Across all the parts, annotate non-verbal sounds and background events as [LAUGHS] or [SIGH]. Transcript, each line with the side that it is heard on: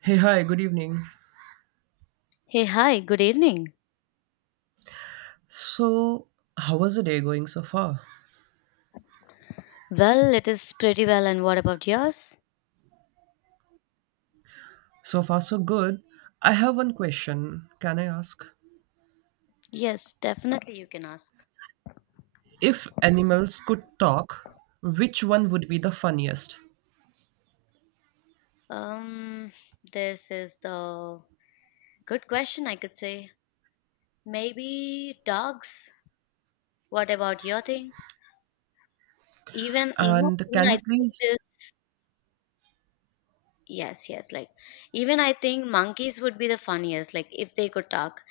right: Hey, hi, good evening.
left: Hey, hi, good evening.
right: So, how was the day going so far?
left: Well, it is pretty well, and what about yours?
right: So far, so good. I have one question. Can I ask?
left: Yes, definitely you can ask.
right: If animals could talk, which one would be the funniest?
left: Um, this is the good question, I could say. Maybe dogs. What about your thing? Even, you know,
right: And
left: even
right: can
left: I
right: you
left: think
right: please?
left: this. Yes, yes. Like even I think monkeys would be the funniest, like if they could talk.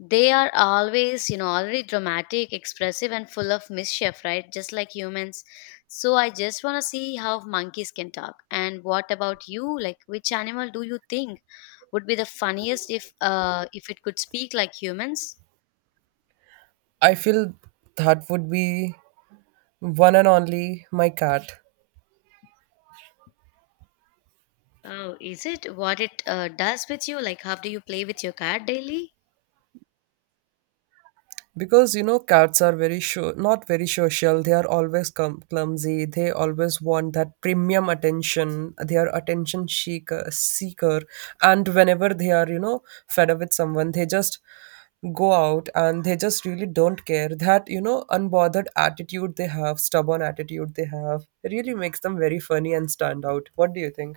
left: They are always, you know, already dramatic, expressive and full of mischief, right? Just like humans. So I just want to see how monkeys can talk. And what about you? Like which animal do you think would be the funniest if it could speak like humans?
right: I feel that would be one and only my cat.
left: Oh, is it what it does with you? Like how do you play with your cat daily?
right: Because you know cats are very sure not very social. They are always clumsy. They always want that premium attention. They are attention seeker and whenever they are, you know, fed up with someone, they just go out and they just really don't care. That, you know, unbothered attitude they have, stubborn attitude they have, really makes them very funny and stand out. What do you think?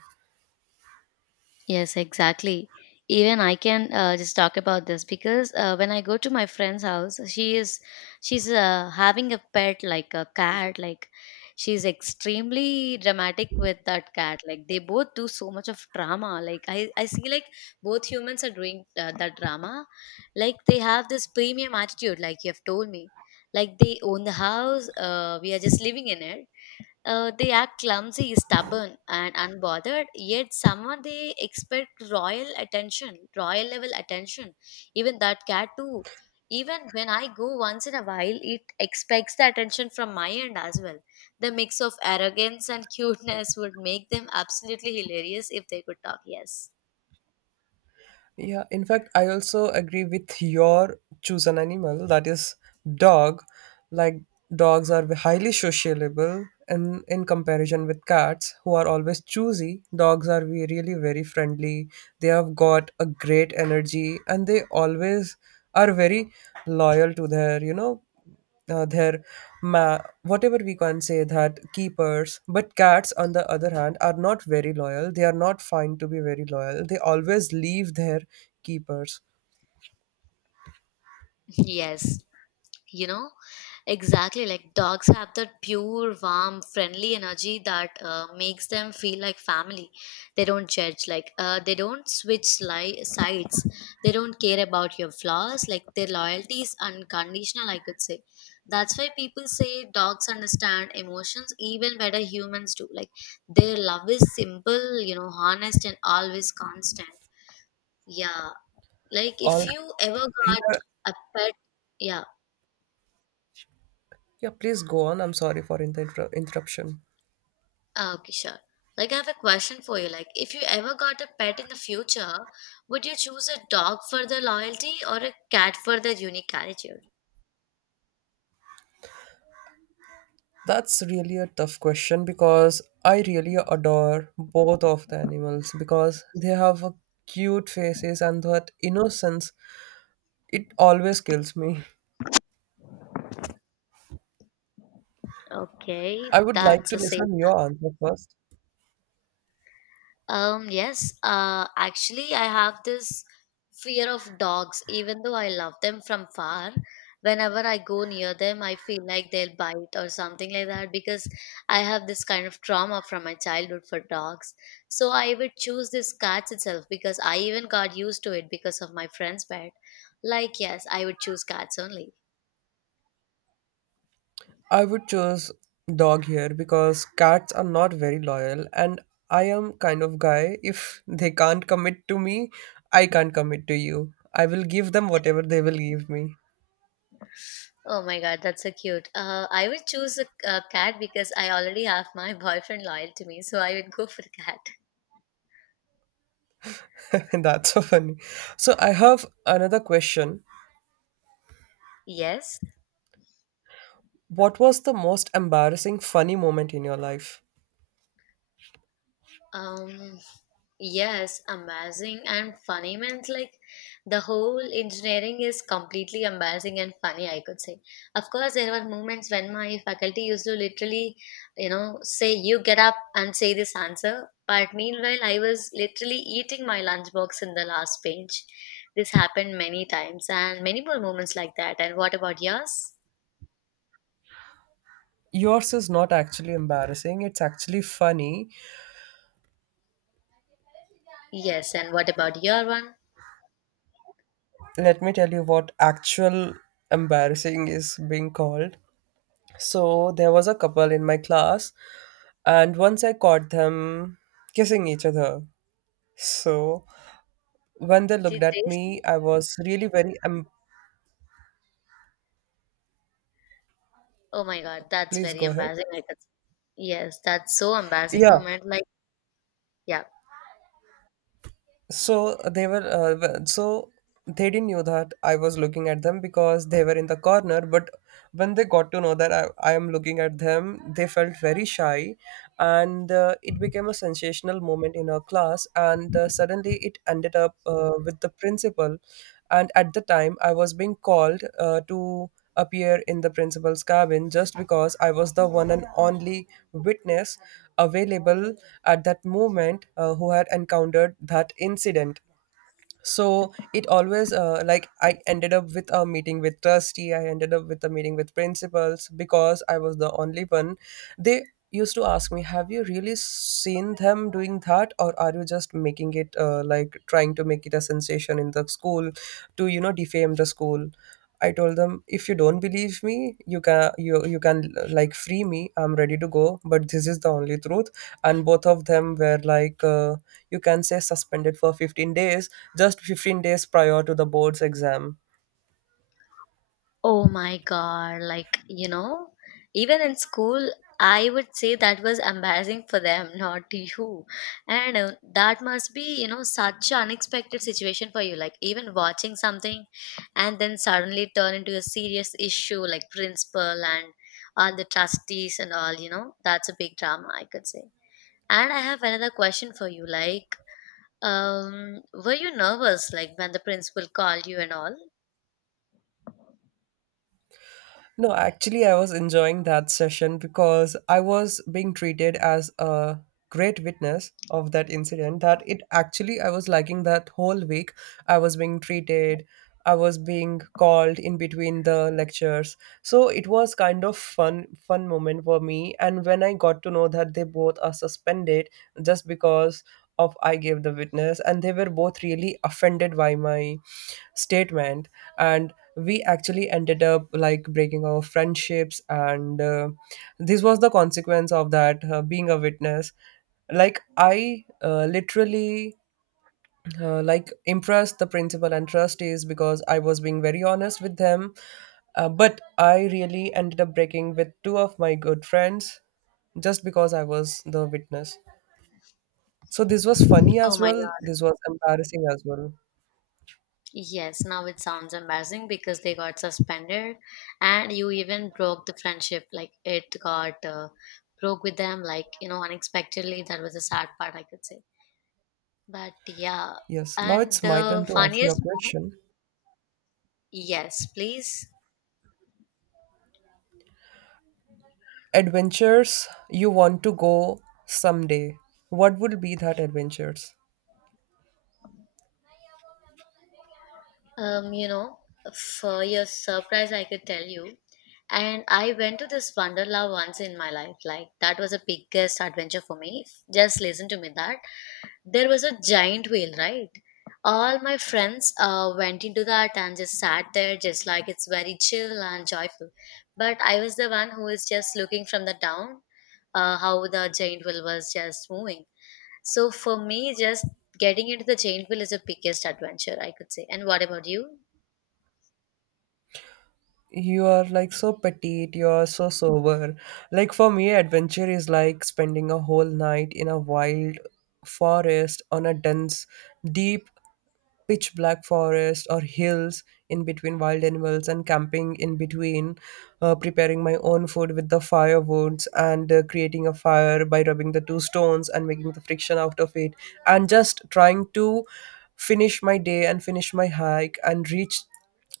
left: Yes, exactly. Even I can just talk about this because when I go to my friend's house, she's having a pet like a cat. Like she's extremely dramatic with that cat. Like they both do so much of drama. Like I see like both humans are doing that drama. Like they have this premium attitude. Like you have told me. Like they own the house. We are just living in it. They are clumsy, stubborn, and unbothered. Yet, somehow they expect royal attention, royal level attention. Even that cat too. Even when I go once in a while, it expects the attention from my end as well. The mix of arrogance and cuteness would make them absolutely hilarious if they could talk. Yes,
right: Yeah, in fact, I also agree with your choose an animal that is dog. Like dogs are highly sociable and in comparison with cats who are always choosy, dogs are really very friendly. They have got a great energy and they always are very loyal to their, you know, their whatever we can say that keepers. But cats on the other hand are not very loyal. They are not fine to be very loyal. They always leave their keepers
left: [LAUGHS] yes. You know, exactly like dogs have that pure warm friendly energy that makes them feel like family. They don't judge. Like they don't switch sides. They don't care about your flaws. Like their loyalty is unconditional, I could say. That's why people say dogs understand emotions even better humans do. Like their love is simple, you know, honest and always constant. Yeah, like
right: all
left: if you ever got
right: here.
left: a pet. Yeah.
right: Yeah, please go on. I'm sorry for interruption.
left: Ah, okay, sure. Like I have a question for you. Like, if you ever got a pet in the future, would you choose a dog for their loyalty or a cat for their unique attitude?
right: That's really a tough question because I really adore both of the animals because they have a cute faces and that innocence. It always kills me.
left: Okay,
right: I would like
left: that's
right: to
left: a safe.
right: listen your answer first.
left: Yes, actually, I have this fear of dogs, even though I love them from far. Whenever I go near them, I feel like they'll bite or something like that because I have this kind of trauma from my childhood for dogs. So I would choose this cats itself because I even got used to it because of my friend's pet. Like, yes, I would choose cats only.
right: I would choose dog here because cats are not very loyal and I am kind of guy. If they can't commit to me, I can't commit to you. I will give them whatever they will give me.
left: Oh my god, that's so cute. I would choose a cat because I already have my [LAUGHS] boyfriend loyal to me, so I would go for cat.
right: [LAUGHS] That's so funny. So I have another question.
left: Yes.
right: What was the most embarrassing funny moment in your life?
left: Um, yes, amazing and funny means like the whole engineering is completely amazing and funny, I could say. Of course, there were moments when my faculty used to literally, you know, say, you get up and say this answer. But meanwhile, I was literally eating my lunchbox in the last page. This happened many times and many more moments like that. And what about yours?
right: Yours is not actually embarrassing, it's actually funny.
left: Yes, and what about your one?
right: Let me tell you what actual embarrassing is being called. So there was a couple in my class, and once I caught them kissing each other. So when they looked
left: Did they
right: at me,
left: see?
right: I was really very.
left: Oh my god, that's
right: Please
left: very
right: go ahead.
left: embarrassing. Yes, that's so embarrassing
right: Yeah.
left: moment. Like, yeah.
right: So they were so they didn't know that I was looking at them because they were in the corner. But when they got to know that I am looking at them, they felt very shy, and it became a sensational moment in our class. And suddenly it ended up with the principal, and at the time I was being called to appear in the principal's cabin just because I was the one and only witness available at that moment who had encountered that incident. So it always like I ended up with a meeting with trustee. I ended up with a meeting with principals because I was the only one. They used to ask me, have you really seen them doing that or are you just making it like trying to make it a sensation in the school to, you know, defame the school? I told them, if you don't believe me, you can like free me. I'm ready to go, but this is the only truth. And both of them were like you can say suspended for 15 days, just 15 days prior to the board's exam.
left: Oh my God. Like, you know, even in school, I would say that was embarrassing for them, [LAUGHS] not you. And that must be, you know, such an unexpected situation for you. Like, even watching something and then suddenly turn into a serious issue, like principal and all the trustees and all, you know, that's a big drama, I could say. And I have another question for you. Like, were you nervous like when the principal called you and all?
right: No, actually, I was enjoying that session because I was being treated as a great witness of that incident. That it actually, I was liking that whole week. I was being treated, I was being called in between the lectures. So it was kind of fun moment for me. And when I got to know that they both are suspended just because of I gave the witness, and they were both really offended by my statement and we actually ended up like breaking our friendships and this was the consequence of that being a witness. Like I literally like impressed the principal and trustees because I was being very honest with them. Uh, but I really ended up breaking with two of my good friends just because I was the witness. So this was funny
left: Oh
right: as
left: my
right: well,
left: god.
right: this was embarrassing as well.
left: Yes, now it sounds embarrassing because they got suspended and you even broke the friendship. Like it got broke with them, like, you know, unexpectedly. That was a sad part, I could say. But yeah,
right: Yes, now
left: and
right: it's my
left: the
right: turn to ask you a
left: funniest,
right: question.
left: yes, please.
right: Adventures you want to go someday, what would be that adventures?
left: You know, for your surprise, I could tell you. And I went to this Wonderla once in my life. Like, that was the biggest adventure for me. Just listen to me that. There was a giant whale, right? All my friends went into that and just sat there, just like it's very chill and joyful. But I was the one who is just looking from the down, how the giant whale was just moving. So for me, just getting into the chain wheel is the biggest adventure, I could say. And what about you?
right: You are like so petite, you are so sober. Like for me adventure is like spending a whole night in a wild forest on a dense deep pitch black forest or hills, in between wild animals and camping in between, preparing my own food with the firewoods and creating a fire by rubbing the two stones and making the friction out of it, and just trying to finish my day and finish my hike and reach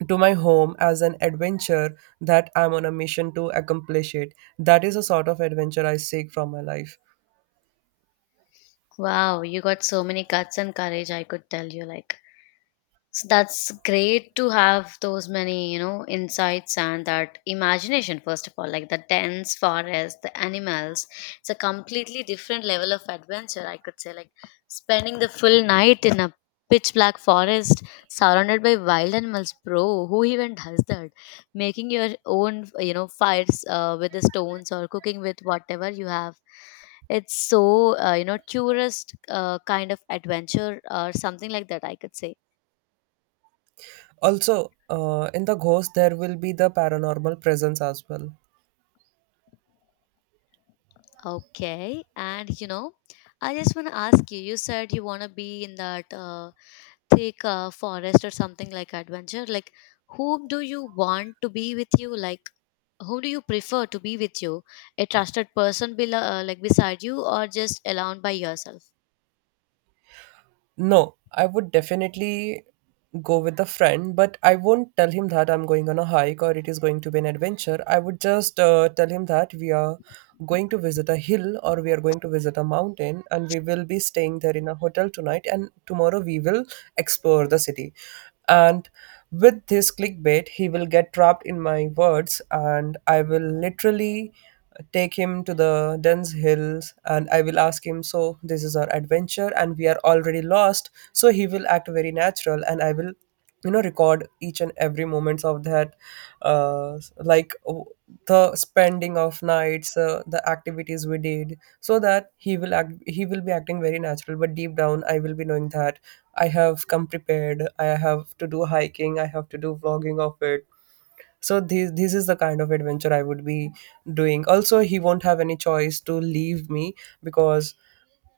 right: to my home as an adventure that I'm on a mission to accomplish it. That is a sort of adventure I seek from my life.
left: Wow, you got so many guts and courage, I could tell you. Like, so that's great to have those many, you know, insights and that imagination, first of all, like the dense forest, the animals. It's a completely different level of adventure, I could say. Like, spending the full night in a pitch black forest surrounded by wild animals, bro, who even does that? Making your own, you know, fires with the stones or cooking with whatever you have, it's so, you know, tourist kind of adventure or something like that, I could say.
right: Also, in the ghost, there will be the paranormal presence as well.
left: Okay, and you know, I just want to ask you. You said you want to be in that thick forest or something like adventure. Like, whom do you want to be with you? Like, whom do you prefer to be with you? A trusted person, below, like beside you, or just alone by yourself?
right: No, I would definitely go with a friend, but I won't tell him that I'm going on a hike or it is going to be an adventure. I would just tell him that we are going to visit a hill or we are going to visit a mountain and we will be staying there in a hotel tonight and tomorrow we will explore the city. And with this clickbait, he will get trapped in my words and I will literally take him to the dense hills, and I will ask him, so, this is our adventure, and we are already lost. So, he will act very natural, and I will, you know, record each and every moments of that uh, like w- the spending of nights the activities we did. So that he will act, he will be acting very natural, but deep down I will be knowing that I have come prepared, I have to do hiking, I have to do vlogging of it. So this is the kind of adventure I would be doing. Also, he won't have any choice to leave me because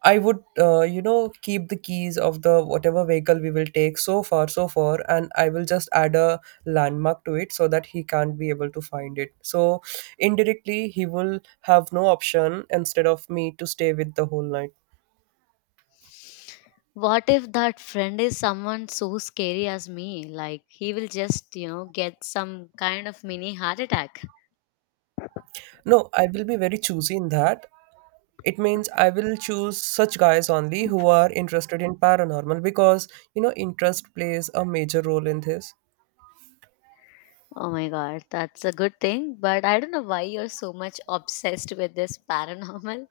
right: I would you know, keep the keys of the whatever vehicle we will take so far, and I will just add a landmark to it so that he can't be able to find it. So indirectly he will have no option instead of me to stay with the whole night.
left: What if that friend is someone so scary as me? Like, he will just, you know, get some kind of mini heart attack.
right: No, I will be very choosy in that. It means I will choose such guys only who are interested in paranormal, because you know interest plays a major role in this.
left: Oh my god, that's a good thing, but I don't know why you're so much [LAUGHS] obsessed with this paranormal.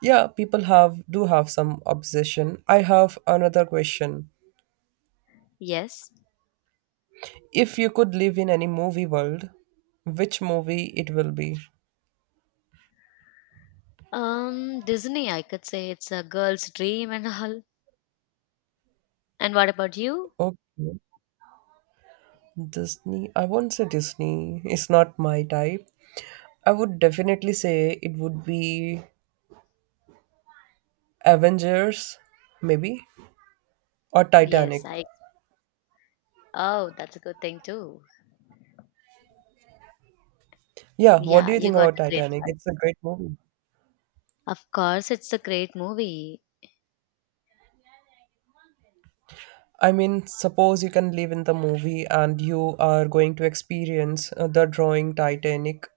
right: Yeah, people have do have some obsession. I have another question.
left: Yes.
right: If you could live in any movie world, which movie it will be?
left: Disney, I could say it's a girl's dream and all. And what about you?
right: Okay, disney I won't say, disney it's not my type. I would definitely say it would be avengers, maybe, or titanic.
left: Yes, I. Oh, that's a good thing too.
right: Yeah, what do
left: Yeah,
right: you
left: you
right: think
left: got
right: about
left: a great
right: titanic? It's
left: choice.
right: a great movie.
left: Of course, it's a great movie.
right: I mean, suppose you can live in the movie and you are going to experience the drawing Titanic.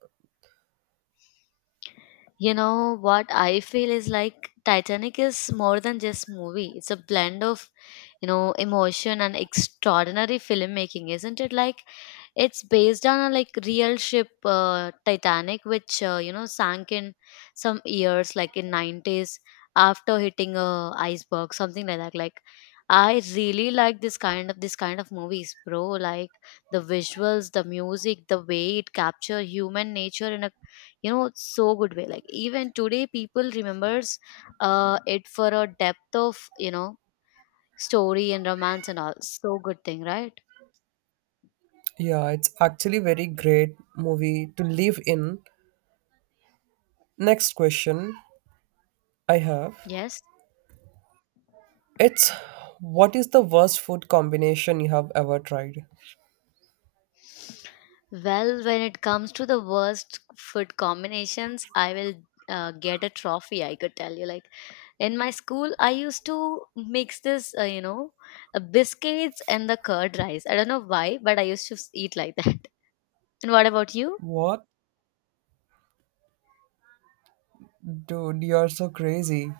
left: You know what I feel is like Titanic is more than just movie. It's a blend of, you know, emotion and extraordinary filmmaking, isn't it? Like it's based on a like real ship Titanic which you know sank in some years like in 90s after hitting a iceberg something like that. Like I really like this kind of movies, bro. Like the visuals, the music, the way it capture human nature in a, you know, so good way. Like even today people remembers it for a depth of, you know, story and romance and all. So good thing, right?
right: Yeah, it's actually very great movie to live in. Next question I have.
left: Yes.
right: It's what is the worst food combination you have ever tried?
left: Well, when it comes to the worst food combinations I will get a trophy, I could tell you. Like in my school I used to mix this, you know, biscuits and the curd rice. I don't know why, but I used to eat like that. [LAUGHS] And what about you?
right: What? Dude, you are so crazy.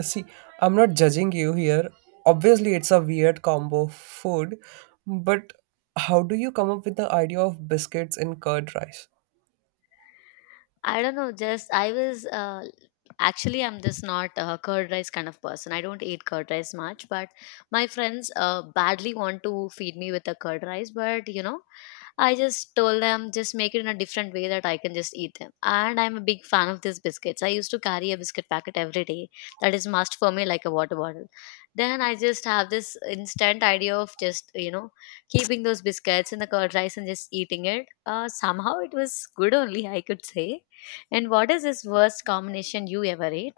right: See, I'm not judging you here. Obviously, it's a weird combo of food, but how do you come up with the idea of biscuits in curd rice?
left: I don't know. Just I was actually, I'm just not a curd rice kind of person. I don't eat curd rice much, but my friends badly want to feed me with a curd rice. But you know, I just told them just make it in a different way that I can just eat them. And I'm a big fan of these biscuits. I used to carry a biscuit packet every day. That is must for me like a water bottle. Then I just have this instant idea of just, you know, keeping those biscuits in the curd rice and just eating it. Somehow it was good only, I could say. And what is this worst combination you ever ate?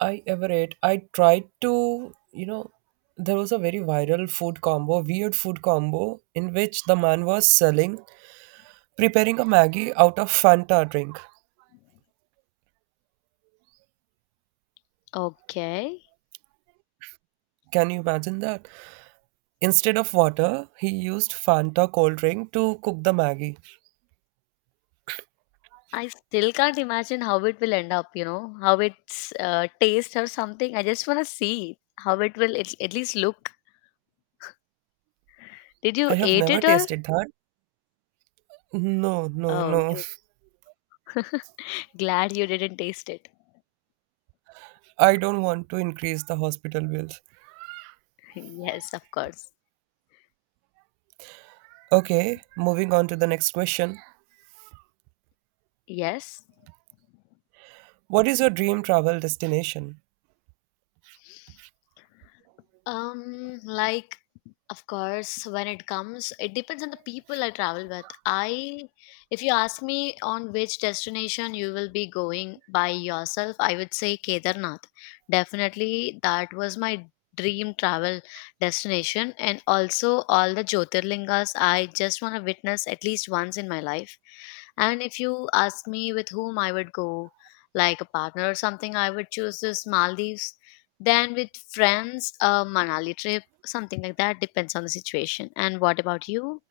right: I ever ate. I tried to, you know, there was a very viral food combo, weird food combo, in which the man was selling, preparing a Maggie out of Fanta drink.
left: Okay.
right: Can you imagine that? Instead of water, he used Fanta cold drink to cook the Maggie.
left: I still can't imagine how it will end up, you know, how it's taste or something. I just want to see how it will at least look. Did
right: I
left: you
right: have
left: ate
right: never
left: it or?
right: tasted that. No,
left: Oh,
right: No.
left: you glad you didn't taste it.
right: [LAUGHS] I don't want to increase the hospital bills.
left: [LAUGHS] Yes, of course.
right: Okay, moving on to the next question.
left: Yes.
right: What is your dream travel destination?
left: Like, of course, when it comes, it depends on the people I travel with. If you ask me on which destination you will be going by yourself, I would say Kedarnath. Definitely, that was my dream travel destination, and also all the Jyotirlingas I just want to witness at least once in my life. And if you ask me with whom I would go, like a partner or something, I would choose this Maldives, then with friends, a Manali trip, something like that, depends on the situation. And what about you?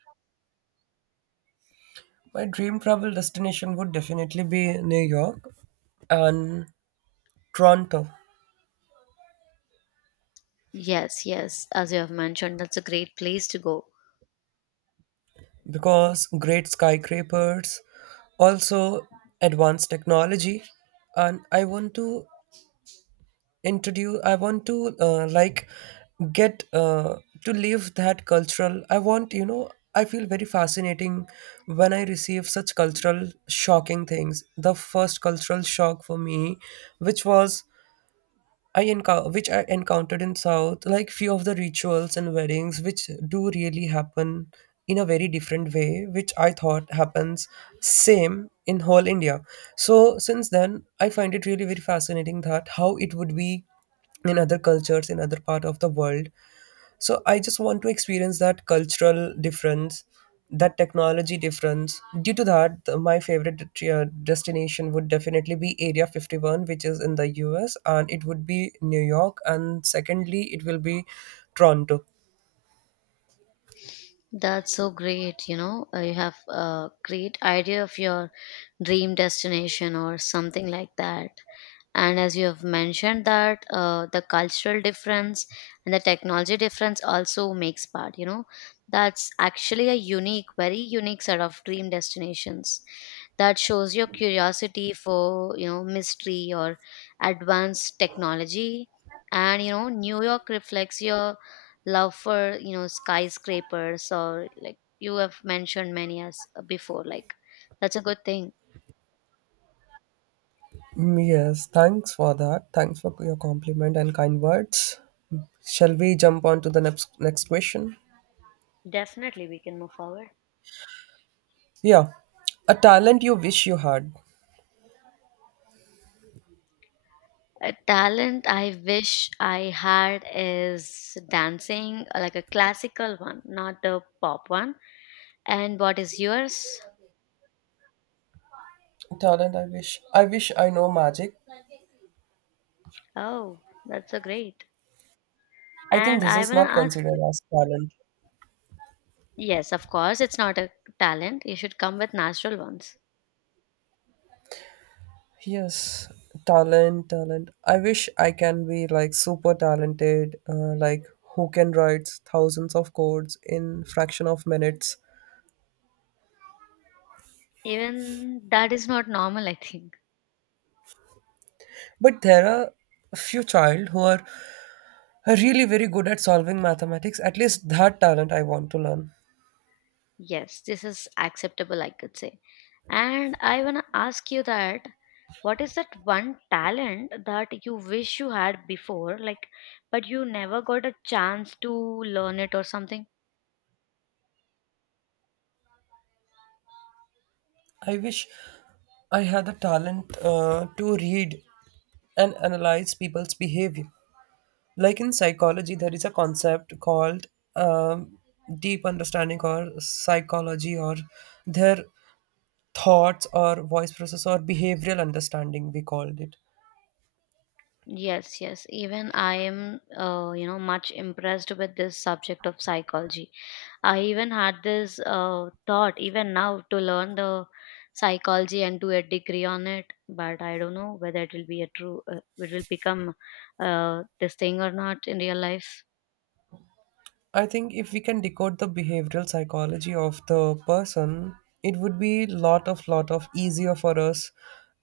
right: My dream travel destination would definitely be New York and Toronto,
left: Yes, yes, as you have mentioned, that's a great place to go.
right: because great skyscrapers, also advanced technology, and I want to introduce. I want to like get to live that cultural. I want, you know. I feel very fascinating when I receive such cultural shocking things. The first cultural shock for me, which was which I encountered in South, like few of the rituals and weddings, which do really happen in a very different way, which I thought happens same in whole India. So since then, I find it really very fascinating that how it would be in other cultures in other part of the world. So I just want to experience that cultural difference, that technology difference. Due to that, my favorite destination would definitely be Area 51, which is in the US, and it would be New York, and secondly, it will be Toronto.
left: That's so great, you know. You have a great idea of your dream destination or something like that, and as you have mentioned that the cultural difference and the technology difference also makes part, you know, that's actually a unique, very unique set of dream destinations that shows your curiosity for, you know, mystery or advanced technology. And, you know, New York reflects your love for, you know, skyscrapers, or like you have mentioned many as before, like, that's a good thing.
right: Mm, yes, thanks for that. Thanks for your compliment and kind words. Shall we jump on to the next question?
left: Definitely, we can move forward.
right: Yeah. A talent you wish you had.
left: A talent I wish I had is dancing, like a classical one, not a pop one. And what is yours?
right: Talent I wish. I wish I know magic.
left: Oh, that's so great.
right: I think
left: And
right: this
left: I want
right: is not
left: to ask you.
right: considered as talent.
left: Yes, of course, it's not a talent. You should come with natural ones.
right: Yes, talent, talent. I wish I can be like super talented, like who can write thousands of codes in fraction of minutes.
left: Even that is not normal, I think.
right: But there are a few child who are really very good at solving mathematics. At least that talent I want to learn.
left: Yes, this is acceptable, I could say. And I want to ask you that what is that one talent that you wish you had before, like, but you never got a chance to learn it or something?
right: I wish I had the talent to read and analyze people's behavior. Like in psychology there is a concept called um, deep understanding or psychology or their thoughts or voice process or behavioral understanding we called it.
left: Yes, yes. Even I am, you know, much impressed with this subject of psychology. I even had this thought, even now, to learn the psychology and do a degree on it. But I don't know whether it will be a true, it will become this thing or not in real life.
right: I think if we can decode the behavioral psychology of the person, it would be lot of easier for us,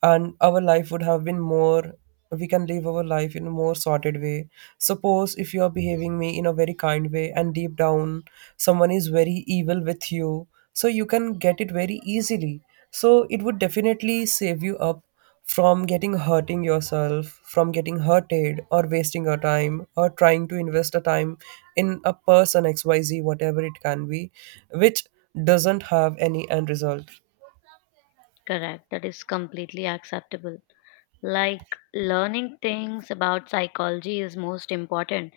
right: and our life would have been more. We can live our life in a more sorted way. Suppose if you are behaving me in a very kind way, and deep down someone is very evil with you, so you can get it very easily. So it would definitely save you up from getting hurting yourself, from getting hurted or wasting your time or trying to invest a time in a person xyz, whatever it can be, which doesn't have any end result.
left: Correct. That is completely acceptable. Like, learning things about psychology is most important.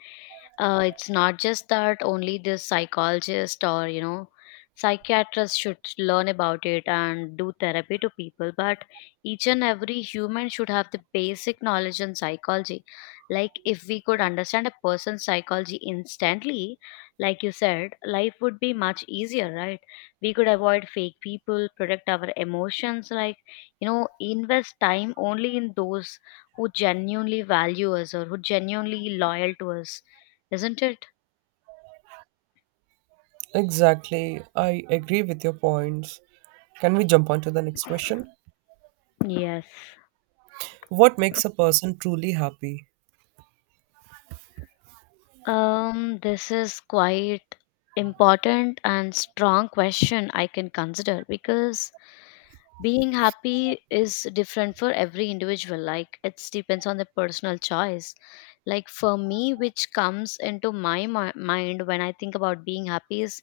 left: It's not just that only this psychologist, or you know, psychiatrist should learn about it and do therapy to people, but each and every human should have the basic knowledge on psychology. Like, if we could understand a person's psychology instantly, like you said, life would be much easier, right? We could avoid fake people, protect our emotions, like, you know, invest time only in those who genuinely value us or who genuinely loyal to us, isn't it?
right: Exactly, I agree with your points. Can we jump on to the next question?
left: Yes.
right: What makes a person truly happy?
left: This is quite important and strong question I can consider, because being happy is different for every individual. Like, it depends on the personal choice. Like, for me, which comes into my mind when I think about being happy is,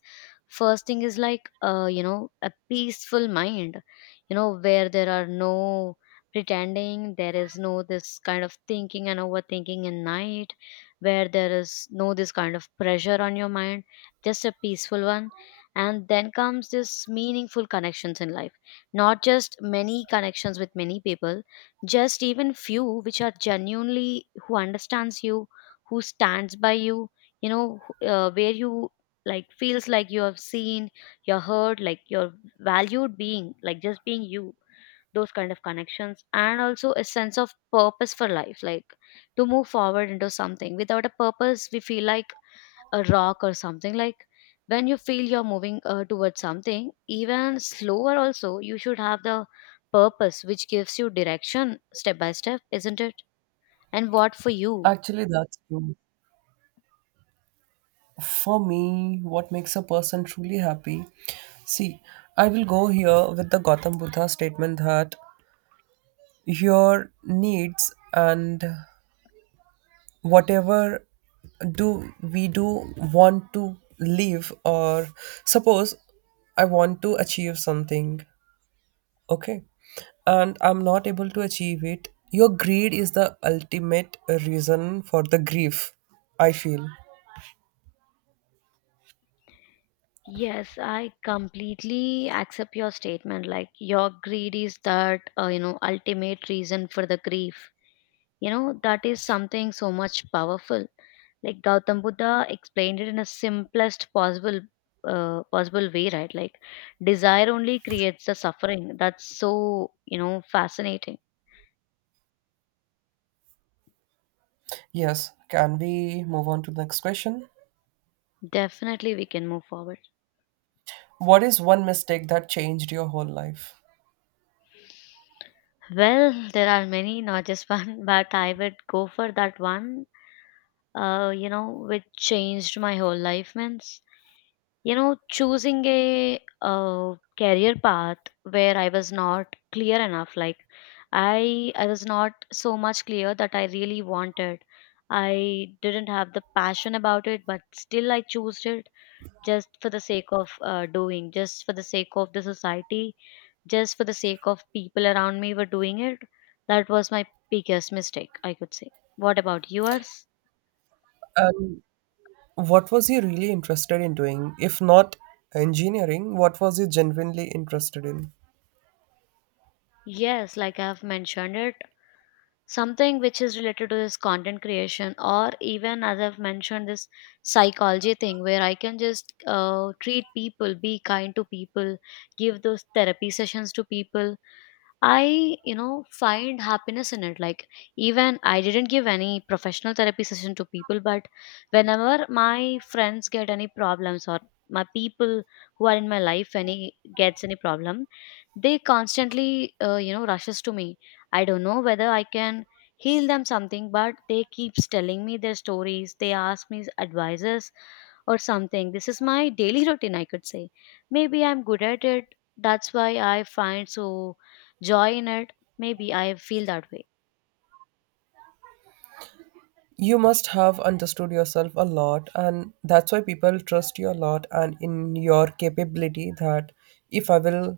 left: first thing is like, you know, a peaceful mind, you know, where there are no pretending, there is no this kind of thinking and overthinking in night, where there is no this kind of pressure on your mind, just a peaceful one. And then comes this meaningful connections in life, not just many connections with many people, just even few which are genuinely, who understands you, who stands by you, you know, where you like feels like you have seen, you're heard, like you're valued being, like just being you, those kind of connections. And also a sense of purpose for life, like to move forward into something. Without a purpose, we feel like a rock or something. Like, when you feel you're moving towards something even slower also, you should have the purpose which gives you direction step by step, isn't it? And what for you?
right: Actually, that's true. For me, what makes a person truly happy? See, I will go here with the Gautam Buddha statement that your needs and whatever do we do want to live, or suppose I want to achieve something, okay, and I'm not able to achieve it. Your greed is the ultimate reason for the grief, I feel.
left: Yes, I completely accept your statement. Like, your greed is that, you know, ultimate reason for the grief. You know, that is something so much powerful. Like, Gautam Buddha explained it in a simplest possible way, right? Like, desire only creates the suffering. That's so, you know, fascinating.
right: Yes, can we move on to the next question?
left: Definitely we can move forward.
right: What is one mistake that changed your whole life?
left: Well, there are many, not just one, [LAUGHS] but I would go for that one, you know, which changed my whole life, means. You know, choosing a career path where I was not clear enough. Like, I was not so much clear that I really wanted. I didn't have the passion about it, but still I chose it just for the sake of doing, just for the sake of the society, just for the sake of people around me were doing it. That was my biggest mistake, I could say. What about yours?
right: um, What was he really interested in doing? If not engineering, what was he genuinely interested in?
left: Yes, like I've mentioned it, something which is related to this content creation, or even as I've mentioned this psychology thing where I can just treat people, be kind to people, give those therapy sessions to people. I, you know, find happiness in it. Like, even I didn't give any professional therapy session to people, but whenever my friends get any problems, or my people who are in my life any gets any problem, they constantly, you know, rushes to me. I don't know whether I can heal them something, but they keeps telling me their stories. They ask me advices or something. This is my daily [LAUGHS] routine, I could say. Maybe I'm good at it. That's why I find so joy in it. Maybe I feel that way.
right: You must have understood yourself a lot, and that's why people trust you a lot and in your capability. That if I will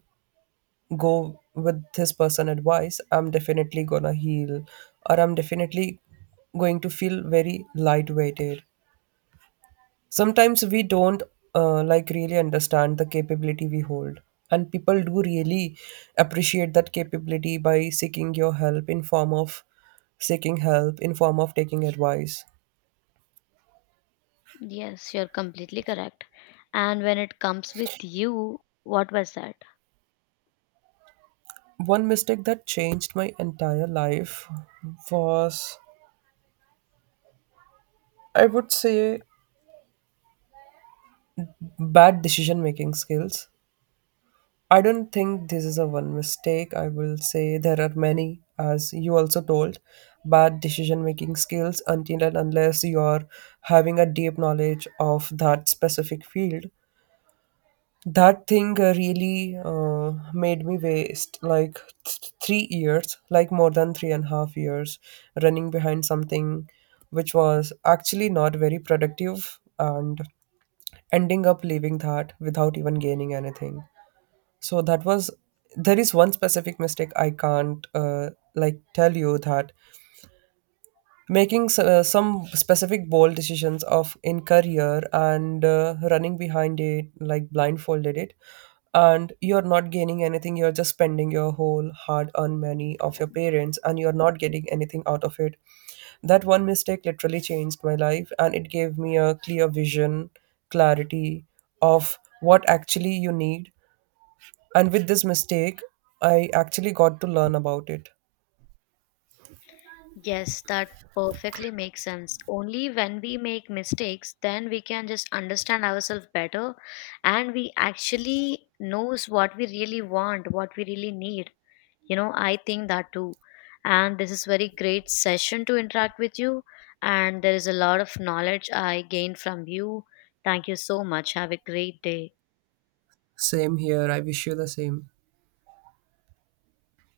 right: go with this person advice, I'm definitely gonna heal, or I'm definitely going to feel very lightweighted. Sometimes we don't like really understand the capability we hold, and people do really appreciate that capability by seeking your help in form of seeking help in form of taking advice.
left: Yes, you're completely correct. And when it comes with you, what was that?
right: One mistake that changed my entire life was, I would say, bad decision making skills. I don't think this is a one mistake. I will say there are many, as you also told, bad decision making skills until and unless you're having a deep knowledge of that specific field. That thing really made me waste like 3 years, like more than 3.5 years, running behind something which was actually not very productive and ending up leaving that without even gaining anything. So that was, there is one specific mistake I can't like tell you that, making some specific bold decisions of in career and running behind it like blindfolded it, and you're not gaining anything, you're just spending your whole hard earned money of your parents and you're not getting anything out of it. That one mistake literally changed my life and it gave me a clear vision, clarity, of what actually you need. And with this mistake, I actually got to learn about it.
left: Yes, that perfectly makes sense. Only when we make mistakes, then we can just understand ourselves better, and we actually knows what we really want, what we really need. You know, I think that too. And this is very great session to interact with you, and there is a lot of knowledge I gained from you. Thank you so much, have a great day.
right: Same here. I wish you the same.